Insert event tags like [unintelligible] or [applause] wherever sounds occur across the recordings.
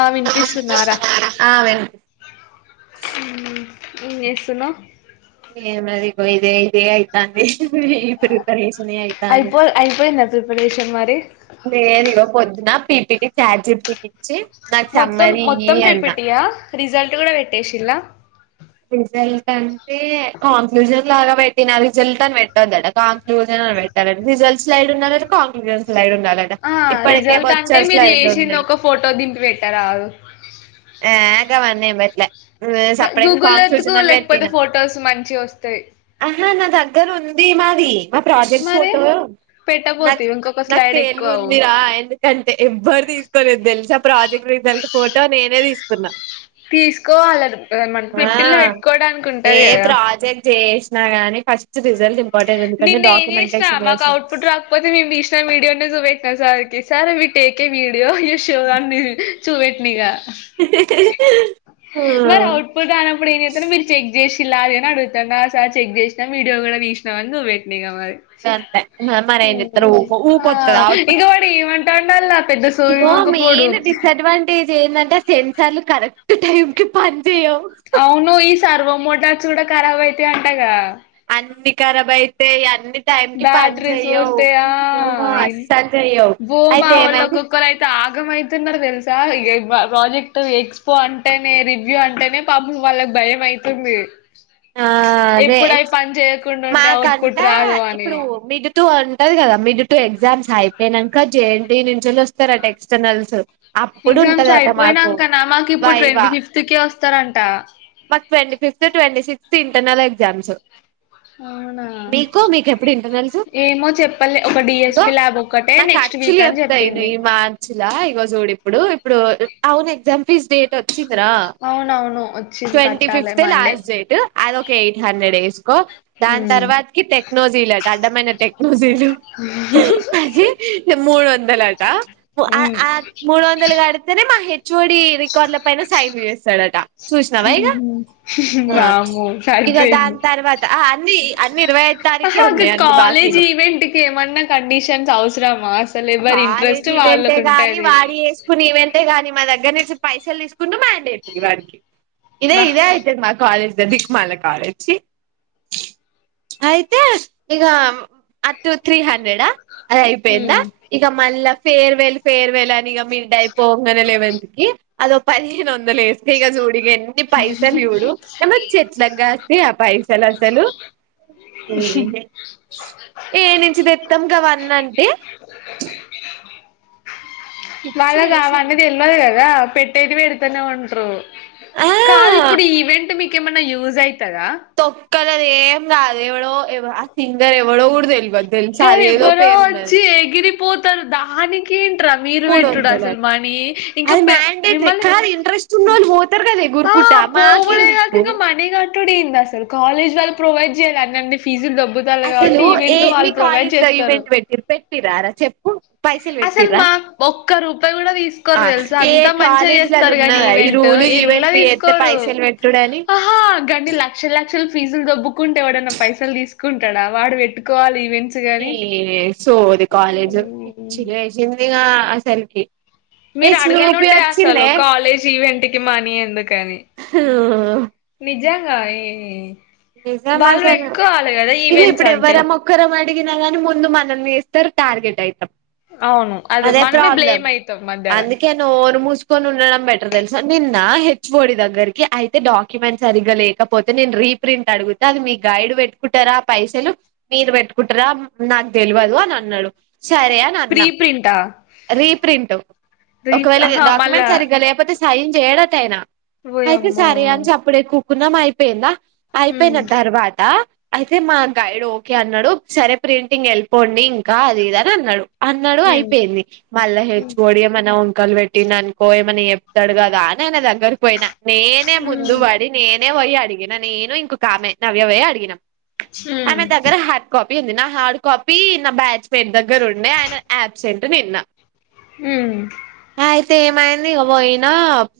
ఆ వినిపిస్తుందా రా ఆ వినిపి ఉ ఏం చేస్తున్నావ్ ఏం లేదు ఇగో ఇదే ఇదే అయ్ తాంది ప్రిపరేషనే ఐతంది అయిపో అయిపోయిందా ప్రిపరేషన్ మరి నెన్ ఇగో పొద్దున పీపిటి చాట్ జీపీటీ కి ఇచ్చి నాకు మొత్తం సమ్మరీ ఇయ్యి మొత్తం అన్నా పీపిటియా రిసల్ట్ గుడా వెట్టేసిలా రిజల్ట్ అంటే కాంక్లూజన్ లాగా పెట్టిన రిజల్ట్ అని పెట్టద్దడా కాంక్లూజన్ పెట్టలే రిజల్స్లైడ్ ఉన్న కాంక్లూజన్ స్లైడ్ ఉ ఆ రిజల్ట్ అంటే మీరు చెసింది ఉన్నాయి ఒక ఫోటో దింపి పెట్టరాదు ఆ గవన్ని ఎం పట్లే సప్పడిక గూగుల్ ఎతుకు క్యాన్సిలుషన్ అని లేకపోతే పెట్టినా ఫొటోస్ మంచి వస్తాయి ఆహా నా దగ్గర ఉంది మాది మా ప్రోజెక్ట్ ఫోటో నాకు పెట్టపోతివి ఇంకో నాకు తెేలివు ఉందిరా ఎందుకంటే ఎవ్వరు తీసుకోలేదు తెలుసా ఆ ప్రాజెక్ట్ రైజల్ట్ ఫోటో నేనే తీస్ తున్న తీస్కోవలరు ఆ ఏ కదా ప్రాజెక్ట్ చేసినా గాని ఫస్ట్ రిజల్ట్ ఇంపార్టెంట్ ఎందుకంటే నిన్న ఏం జేష్ణ డాక్యుమెంటేషన్ మాకు చేసి అవుట్పుట్ రాకపోతే మేము తీసిన విడియో ఉంటే చూపెట్ క సార్కి sir we take video you show అన్ని చూపెట్న ఇగ ఆ మరి అవుట్పుట్ రానప్పుడు ఎం జెస్తారు వీళ్ళు చెక్ చేష్ చిల్ లాగాన అడుగుతార్ న సార్ చెక్ చేస్నా వీడియో గుడా తిస్టునా అని చూపెట్న ఇగ మరి అంతే మరి ఏం చెప్తారు ఊకో ఆ ఊకొత్తది అవుట్పుట్ ఇగో వాడు ఏమంటుండు ఆల్ అత్ ఇగో మెయిన్ డిసడ్వాంటేజ్ ఏందంటే ఆ సెన్సార్లు కరెక్ట్ టైం కి పన్ అవును ఈ సారి మొమోట్స్ కూడా ఖరాబ్ అయితాయి అంటగా అన్ని ఖరాబ్ అయితాయ్ అన్ని టైం కి పని బ్యాటరీస్ చెయ్యవు పోతాయా ఇన్ అస్సలు చెయ్యవు బో అయితే మావోల్లు ఏమైంది ఒక్కక్కరు అయితే ఆ ఆగము అయితున్నరు తెల్సా సా ఇగ ప్ర ప్రాజెక్ట్ ఎక్స్పో అంటేనే రివ్యూ అంటేనే పపం వాళ్ళకి భయం అయితుంది ఆ అదే ఇప్పుడు అయి పని చేయకుండా ఉండే అవుట్ మాకంట పుట్ రాదు అన్ ఇప్పుడు మిడ్ తు ఉంటది గదా మిడ్ టూ ఎగ్జామ్స్ అయిప్ నేనంక జేఎన్టీ నుంచెల్లి వొస్తారంట ఎక్సటర్నల్స్ ఎగ్జామ్స్ అయిపోయినంకన మాకు ఇప్పుడు వైవా ట్వంటీ ఫిఫ్త్ కె వొస్తారంట మాకు twenty fifth twenty sixth internal exams అవునా మీకు మీకెప్పుడు ఇంటర్నల్స్ ఏమో చెప్పాలె ఒక డిఎస్పి ల్యాబ్ ఒక్కటే నెక్స్ట్ వీక్ అని చెప్తాయి ను చెప్పింది ఈ మార్చ్ల ఇగొ చూడి ఇప్పుడు ఇప్పుడు అవున్ ఎగ్జాం ఫీజ్ డేట్ వొచ్చింద్ త్ర అవునవును వచ్చింది ట్వంటీ కట్టాలి ఫిఫ్త్ ఎ మండే లాస్ట్ డేట్ అద ఒక ఎయిట్ హండ్రెడ్ డేస్ కో దాని ఉమ్ తర్వాత కి టెక్నోజీలు అడ్డమైన టెక్నోజీలు అజి మూడు వందలట ఆ ఉమ్ ఆ మూడు వందలు గడితేనే మా హెచ్ఓడి రికార్డుల పైన సైన్లు చేస్తాడట చూసినవా ఇగ ఉహు ఆ వామ్మో ఇక సరిపోయింది దాని తర్వాత అన్ని అన్ని ఇరవై ఐదు తారీకే ఆహా ఒక ఉన్నాయి అన్ని కాలేజ్ బాకీలు ఈవెంట్ కి ఏమన్నా కండిషన్స్ అవసరమా అసలు ఎవరి ఇంట్రెస్ట్ కాలేజ్ ఈవెంటే వాళ్ళకు గానీ ఉంటది వాడి చేసుకునే ఈవెంట అంతే గాని మా దగ్గర నుంచి పైసలు తీసుకుండు మండటరీ వారికి ఇదే బా ఇదే అయితది మా కాలేజ్ మళ్ల కాలోచి అయితే ఇగ అతు త్రీ హండ్రెడా అద అయిపోయిందా హ్మ్ ఇగ మళ్ళా ఫేర్ వెెల్ ఫేర్ వెెల్ అని ఇగ మీడ్ అయిపోంగనే లెవెంత్ కి అదొ పదిహేను వొంద్ లు ఏస్కో ఇగ జుడు ఇగ ఎన్ని పైసలు చూడు ఏ మ్ ట్లగ్ గస్తాయ్ ఆ పైసలు అసలు ఏ నుంచి తెత్తమ్ గవన్న అంటే పిచ్చిగా వాళ్లగ్ అవన్నీ వేసింది. తెల్వదు గదా పెట్టేది పెడ్తూనే ఉంట్ రు ఆ కాదు ఇప్పుడు ఈ ఈవెంట్ మీకేమన్నా యూజ్ అయితదా తొక్కలది కాదు ఎం గాదు ఎవడో ఎవ ఆ సింగర్ ఎవడో గుడా తెల్వద్ కర్ ఎవరో వొచ్చి ఎగిరిపోతరు దానికి మూడు వందల అది ఇంకా అది పె మ్యాండేటరీ మిమ్మల్ని కాదు ఇంట్రెస్ట్ ఉన్నోళ్లు పోతారు కదా ఎగురు కుట్ట మాక్ ఎందుకు ట్టుడు ఏందీ అసలు కాలేజీ వాళ్ళు ప్రొవైడ్ చేయాలి అన్నన్ని ఫీజుల్ దొబ్బుతార్లు అసలు కాబట్టి ఏ ఈవెంట్ లో మీ వాళ్ళు ప్రొవైడ్ కాలేజ్ లో చేస్తరు ఈవెంట్ పెట్టిరు పెట్టిరారా చెప్పు పైసలు అసలు పెట్టిర్రా మాక్ ఒక్క రూపాయి కూడా తీస్ ఆ కోరు తెలుస ఏ అంత మంచిగా కాలేజీలలో చేస్తారు గాని ఉన్నదా ఈ ఈవెంట్ రూల్ ఎల్లా ఈవెంట్లు చేత్తే తీసుకోరు పైసలు పెట్టుడని ఆహా ఆ గన్ని లక్షల లక్షలు ఫీజులు దొబ్బకుంటే ఎవడన్న పైసలు తీసుకుంటాడా వాడు వెట్టుకోవాలి ఈవెంట్ ఇ వె సోది కాలేజ్ పిచ్చి లేశింది ఇగ అసల్కి మీరు అడగనుండే అసలు కాలేజీ ఈవెంట్ కి మనీ ఎందుకు అని నిజాంగా ఏ నిజం అసలు ఇగు ఈవెంట్స్ ఇప్పుడు అంటే ఎవ్వరం మొక్కరం అడిగినా గాని ముందు మనల్నిస్తారు టార్గెట్ అయితాం అవును అది అదే మనమే ప్రాబ్లం బ్లేమ్ అయితాం మధ్యలో అందుకే నోరుముసుకొని ఉండడం బెటర్ తెలుసా నిన్న హె చ్వొడి దగ్గరికి అయితే డాక్యుమెంట్ సరిగ్గ లేకపోతే నేను రీ ప్రింట్ అడుగుత అది మీ గైడ్ వెట్టుకుంటరా పైసలు మీరు వెట్టుకుంటరా నాకు తెల్వదు అని అన్ న్నడు సరే ప్రీ అనన్న ప్రింటా రీ ప్రింట్ రీ ఒకవేళ ఆహా మళ్ళా డాక్యుమెంట్ సరిగ్గ లేకపోతే సైన్ చేయడటయాన అయితే ఓయమ్మో సరే అని చప్పుడెక ఉకున్నం అయిపోయిందా అయిపోయిన ఉమ్ తర్వాత అయితె మా గైడ్ ఓకే అన్నడు సరే ప్రింటింగ్ ఎళ్ళిపోండి ఇంకా అది ఇది అని అన్నడు అన్నడు అయిపోయింది మళ్ళా హెచ్వొ డి ఏమన్న వొ క్కలు వెట్టిండనుకో ఏమన్న చెప్తాడు గదా అయన దగ్గరకి పోయినా నేనే ముందు పడి నేన్ నే వోయి అడిగిన నేను ఇంకోకామే నవ్య వోయి అడిగినం ఉ ఎంది నా హార్డ్ కాపీ నా బ్యాచ్ పేర్ దగ్గరుండే ఆయన యాబ్సెంట్ నిన్న తె ఏమైంది ఇగ వోయినా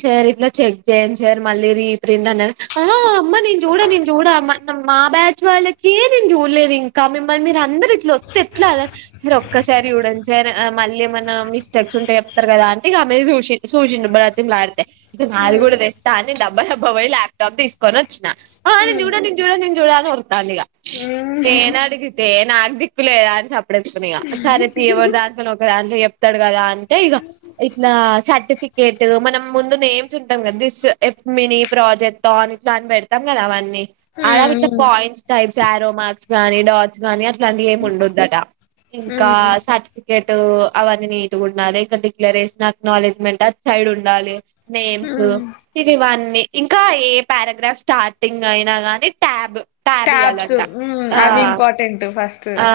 సార్ ఇట్ల చెక్ చేయండి సార్ మళ్ళీ రీ ప్రింట్ అన్నారు అహా అమ్మ నేను చూడ నేను చూడా అమ్మ మా బ్యాచ్ వాళ్ళకే నేను చూడలేదిం క మిమ్మల్ని మీరందరు ఇట్లోస్తే ఎట్లా ఒక్కసారి చుడండి సార్ మళ్ళీ ఏమన్నా మిస్టేక్స్ ఉంటె చెప్తారు గదా అంటె ఇగ ఆమెది సుశిం సూశిండు బ్రతిమిలాడితే ఐతె నాది గూడ తెస్తా అని దబ్బ దబ్బ వోయి ల్యాప్టప్ తీసుకొని ఒచ్చినా ఆ ఆహ్ నిన్ చూడా నిన్ చూడా నిన్ చూడా అని ఉరుకుతాందిగా నేన్ అడిగితే నాదిక్ క్కు లేదా అని సప్పుడేక ఉకున్నిగ సరే తియ్ ఎవర్ దంట్లనో ఒక దంట్లొ జెప్ ప్తాడు గదా అంటే ఇగ ఇట్లా సర్టిఫికేట్ మనం ముందు నేమ్స్ ఉంటాం గదా థిస్ ఎప్ మినీ ప్రాజెక్ట్ ఆన్ ఇట్లా అన్ పెడ్తామ్ గదా అవన్నీ అడ ఇట్లా పాయింట్స్ టైప్స్ యారో మార్క్స్ గానీ డాట్స్ గానీ అట్ల్ ట్లంటియి ఏమి ఉండోదట ఇంకా సర్టిఫికేట్ టు అవన్నీ నీట్ గుండాలి ఇక డిక్లరేషన్ అక్నౌలెడ్జమెంట్ సైడ్ ఉండాలి నేమ్స్ ఇగివ్వన్నీ ఇంకా ఏ పారాగ్రాఫ్ స్టార్టింగ్ అయినా గానీ ట్యాబ్ ట్యాబ్ ట్యాబ్స్ ఇయ్యాలంట మ్ ఆ అవి ఇంపార్టెంట్ ఫస్ట్ ఆ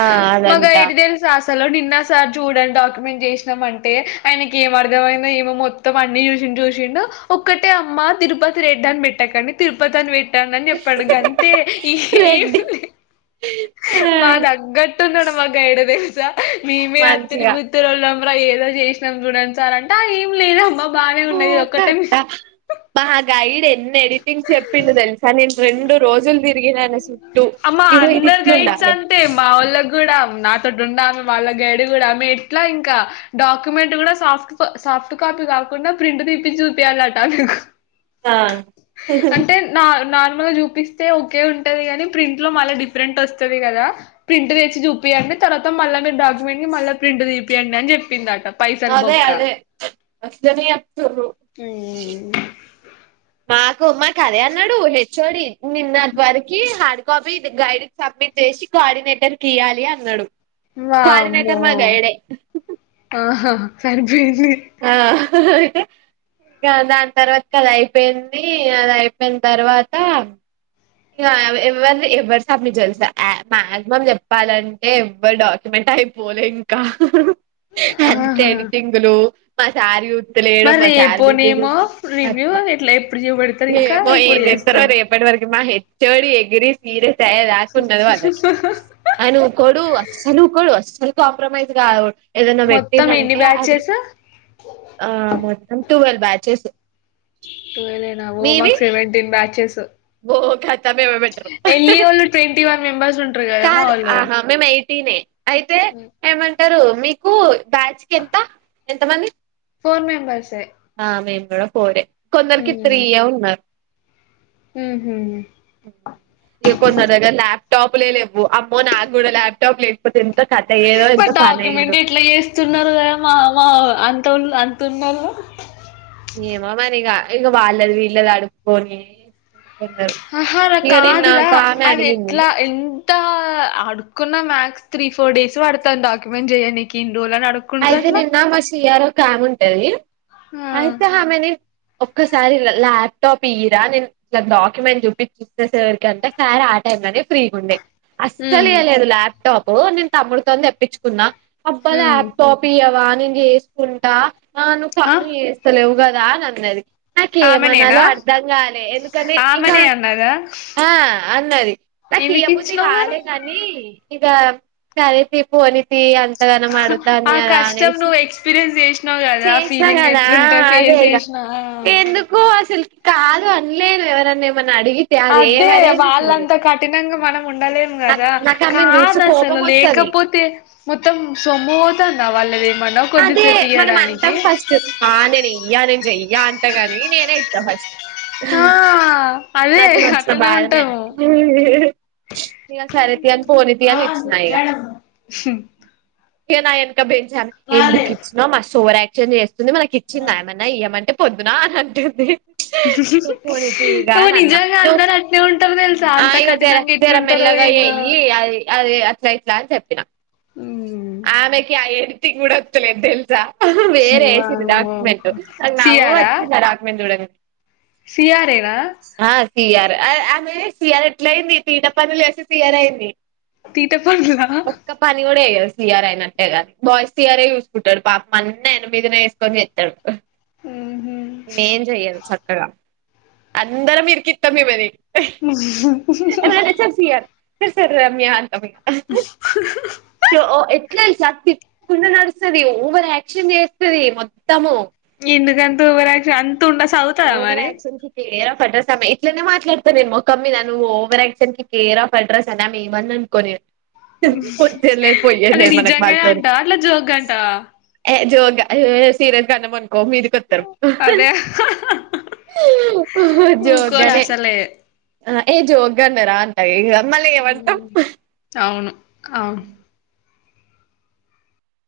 మ అదంట గైడ్ తెలుసా అస్ సలు నిన్న సార్ చూడండి డాక్యుమెంట్ జేశినాం అంటే ఆయనకి ఏమర్థమయిందో ఏమో మొత్తం అన్ని జుశిన్ జూశిండు ఒక్కటే అమ్మ తిరుపతి రెడ్ అని పెట్టకండి తిరుపతి అని వెట్ ట్టండని చెప్పాడు గంతే రెడ్డి ఇగేమ్ లె మా ఆ తగ్గట్టున్నడు మా గైడదే మేమే అత్తిరి మంచిగా బిత్తిరొళ్ళంరా ఏదో చేశినాం చూడండి సార్ అంటే ఆ ఏం లేదమ్మా బాగానే పూ ఉన్నది ఒక్కటే కట్ట మిస్ మా గైడ్ ఎన్ని ఎడిటింగ్ చెప్పిండు తెలుసానె అమ్మ ఇగో ఇది అందరు గైడ్స్ ఇట్లుండాలి అంతే మావొళ్ళగూడ నాతోటి ఉండల వాళ్ళ గైడ్ గూడా ఆమె ఎట్లా ఇంకా డాక్యుమెంట్ గూడా సాఫ్ట్ సాఫ్ట్ కాప్ పి కాకుండా ప్రింట్ తిప్పిచి చూపియాలటా ఆమెక్ ఆ అంటే నార్ నార్ ర్మల్ గ చూపిస్తే ఒకే ఉంటది గని ప్రింట్ లో మళ్ళి డిఫరెంట్ వస్తది గదా ప్రింట్ తెచ్చి చూపియండి తర్వాత మళ్ళ మీరు డాక్యుమెంట్ కి మళ్ళ ప్రింట్ తీపియండి అని చెప్పిందట పైసలు అదే బొక్క అదే అట్లనే చెప్తుర్రు ఉమ్ మాకు మాకు అదే అన్నడు హెచ్ ఓ డి నిన్నటి వరకి హర్ కాపీ ఇది గైడ్ సబ్మిట్ చేసి కోఆర్డినేటర్ కియ్యాలి అన్నడు వామ్మో ఆహా సరిపోయింది అయితే ఇంగ దాని తర్వాత అది అయిపోయింది అదయిపోయిన్ తర్వాత ఇగ ఎ ఎవర్ది ఎవర్ సబ్మిట్ చేయాలి తెలుసా ఆ మాక్సిమం చెప్పాలంటే ఎవ్వరు డాక్యుమెంట్ అయిపోలే ఇంకా అంతే ఆహా ఎడిటింగులు మా సార్ జుత్తలేడు. మా మరి సార్ పోనేమో బిజీగుండు రివ్యూ ఇట్లా ఎప్పుడు చూపెడతారు ఇంకా ఏమో ఏం ఇప్పుడు జేత్తరో చేస్తారు రేపటి వరకి మాహె చోడి ఎగిరి సీరియస్ దాక ఉన్నది వాల్లకి అస్సల్ కాంప్రమైజ్ గాదో ఏదన్నా మొత్తం ఎన్ని వెట్టిండంటే అది బ్యాచెస్ ఆ మొత్తం టువేల్ బాచ్చెస్ టువెలేనా ఓ మక్ సెవెంటీన్ బాచ్చెస్ బో కతనే బెటరు ఎల్లి వాళ్ళు ట్వంటీ వన్ మెంబర్స్ ఉంటారు కదా మా కాదు వాళ్ళు ఆహా మెమేయన్ ఐతే ఏమంటారు మీకు బాచ్ కెంత ఎంతమంది ఫోర్ మెంబర్స్సే పోరె కొందర్కి త్రీయే ఉన్నర్ ఉహు. ఇగ కొందరగ్గ లాప్ టాపులే లెవ్వూ అమ్మో నాగూడ లాప్ టాప్ లే ప డాక్యుమెంట్ ఎట్ల చేస్తున్నారుగా మా మా అంతోల్ అన్ తున్నలు ఏమోమరిగా ఇంగ వాళ్ళది వీళ్ళది అడుక్కోనీ అహా అల కాదురా ఆమె అడిగింది అవెట్లా ఎన్ తా అడుక్కున్న మ్యాక్స్ త్రీ ఫోర్ డేస్ పడ్తాద్ డాక్యుమెంట్ జెయ్యనీకీ ఐతే నిన్న మా సిఆర్ ఓకాముంటది ఆ ఐతామెని ఒక్కసారి ల లాప్టాప్ ఇయ్యిరా నేన్ డాక్యుమెంట్ జుపిచ్చి సారకంటే ఆయన టైంలనే ఫ్రీగుండే ఉమ్ అస్సలియ్య లేడు లాప్టాప్ నేన్ తమ్ముడ్తో దెప్పిచ్చు కున్నా అబ్బా ఉమ్ లాప్ ఓపియ్యవా నేన్ జేస్కుంటా అ నువ్ ఆ నువ్వు జేస్తలేవ్ గదా అనన్నది. ఆమెనేనా నాకేమనాలో అర్ధంగాలే ఎందుకనే ఇగా ఆమెనే అన్నదా ఆ అన్నది నాకియ్య ఎందుకు ఇచ్చినావు మరి బుద్ధిగాలేగనీ ఇగా సరేతీయ్ పోనితియ్ అంతగనమడ్ ఆ కష్టం ఇగదనేషి నువ్వు ఎక్స్పీరియన్స్ చేసినావు కదా ఆ చేష్నా ఫీలింగ్ గదా ఎట్లుంటది అదే ఫేస్ ఇగ చేసినా ఎందుకు అసల్క్ కాదు అన్లేద్ ఎవరన్నేమన్ అద్దే వాళ్ళంతా కఠినంగా మనముండలేం నాకు గదా నాకు ఆమెను చూసి కాదు కోపం అసలు వస్తది లేకపోతే మొత్తం సొమ్ము వోతాందా వళ్ళెదేం అదే మనమంటం ఫస్ట్ ఆ నెనీయ్యా నేనుజెయ్యా అంటగాని నేనే ఇత్త ఫస్ట్ ఆ అదే మతనొచ్చిన అట్లనే బాధనే ఉంటాము ఇగ సరే తియ్ పోనీ తియ్యని ఇచ్చినా ఇగా ఇగ నాయెన్కా బెంచ్చామె ఎందుకిచ్చినవ్ మస్త్ ఓవరాక్షన్ జేస్తుంది. మనకిచ్చిందా ఏమన్నా ఇయ్యమంటే పొద్దునా అంటేంది పోనీతీగా ఓ అనన్నా నిజంగా అందరు అట్నే ఉంటారు తెలుసా ఆ అంత ఇగ జర కఠినంగా జర మెళ్ళ ఎట్లుంటారో అలా ఏందో యెయ్యి అది అదే అట్లా ఇట్లా అని జెప్పినా ఉమ్. ఆమెకి ఆ ఎడిటింగ్ గూడ ఒత్తలేద్ తెల్సా వేరే ఏసిండ్ వామ్మో డాక్యుమెంట్ నాకు నవ్వొచ్చింద్ ఆ డాక్యుమెంట్ జూడంగానే సీయారేనా సీయార్ ఆ ఆమె సియారెట్లాయింది. తీట పనుల్జేషి సీయారయింది. తీట పన్లా సీయార్ ఐనట్టేగాని బాయ్ సీయారే జూస్కుంటడు. పాపమన్నీ ఆయనమీదే ఏస్కోన్ జేత్తడు. ఇమేం జెయ్యదు సక్కగా అందరం ఇర్కిత్తం ఇమేని సర్ సార్ రమ్యా ఆన్ ఎట్లా ఎల్సా [unintelligible] నడుస్తది ఓవరాక్షన్ జేస్తదీ మొత్తము ఎందుకంతోవరాక్షన్ అంతుండ సదుతదా మరీ సమె ఇట్లనే మాట్లాడతా నేన్మోకమ్మీద నన్వోవరాక్షన్కి కేర్ ఆఫ్ అడ్రస్ అని ఆమెమన్నన్కొని వచ్చేది లేదు పోయేది అది లేదు మనకి నిజంగానే వాళ్లతోనే అంట అట్లా జోక్ అంట ఏ జోక్ ఆయిఏ సీరియస్గన్నమన్కో మీదికొత్తరు అదే ఊకోడు జోగ్గనే అసలే అ ఏ జోగ్గన్నరా అ ఇగ అమల్లి ఏమంటాం అవును అవును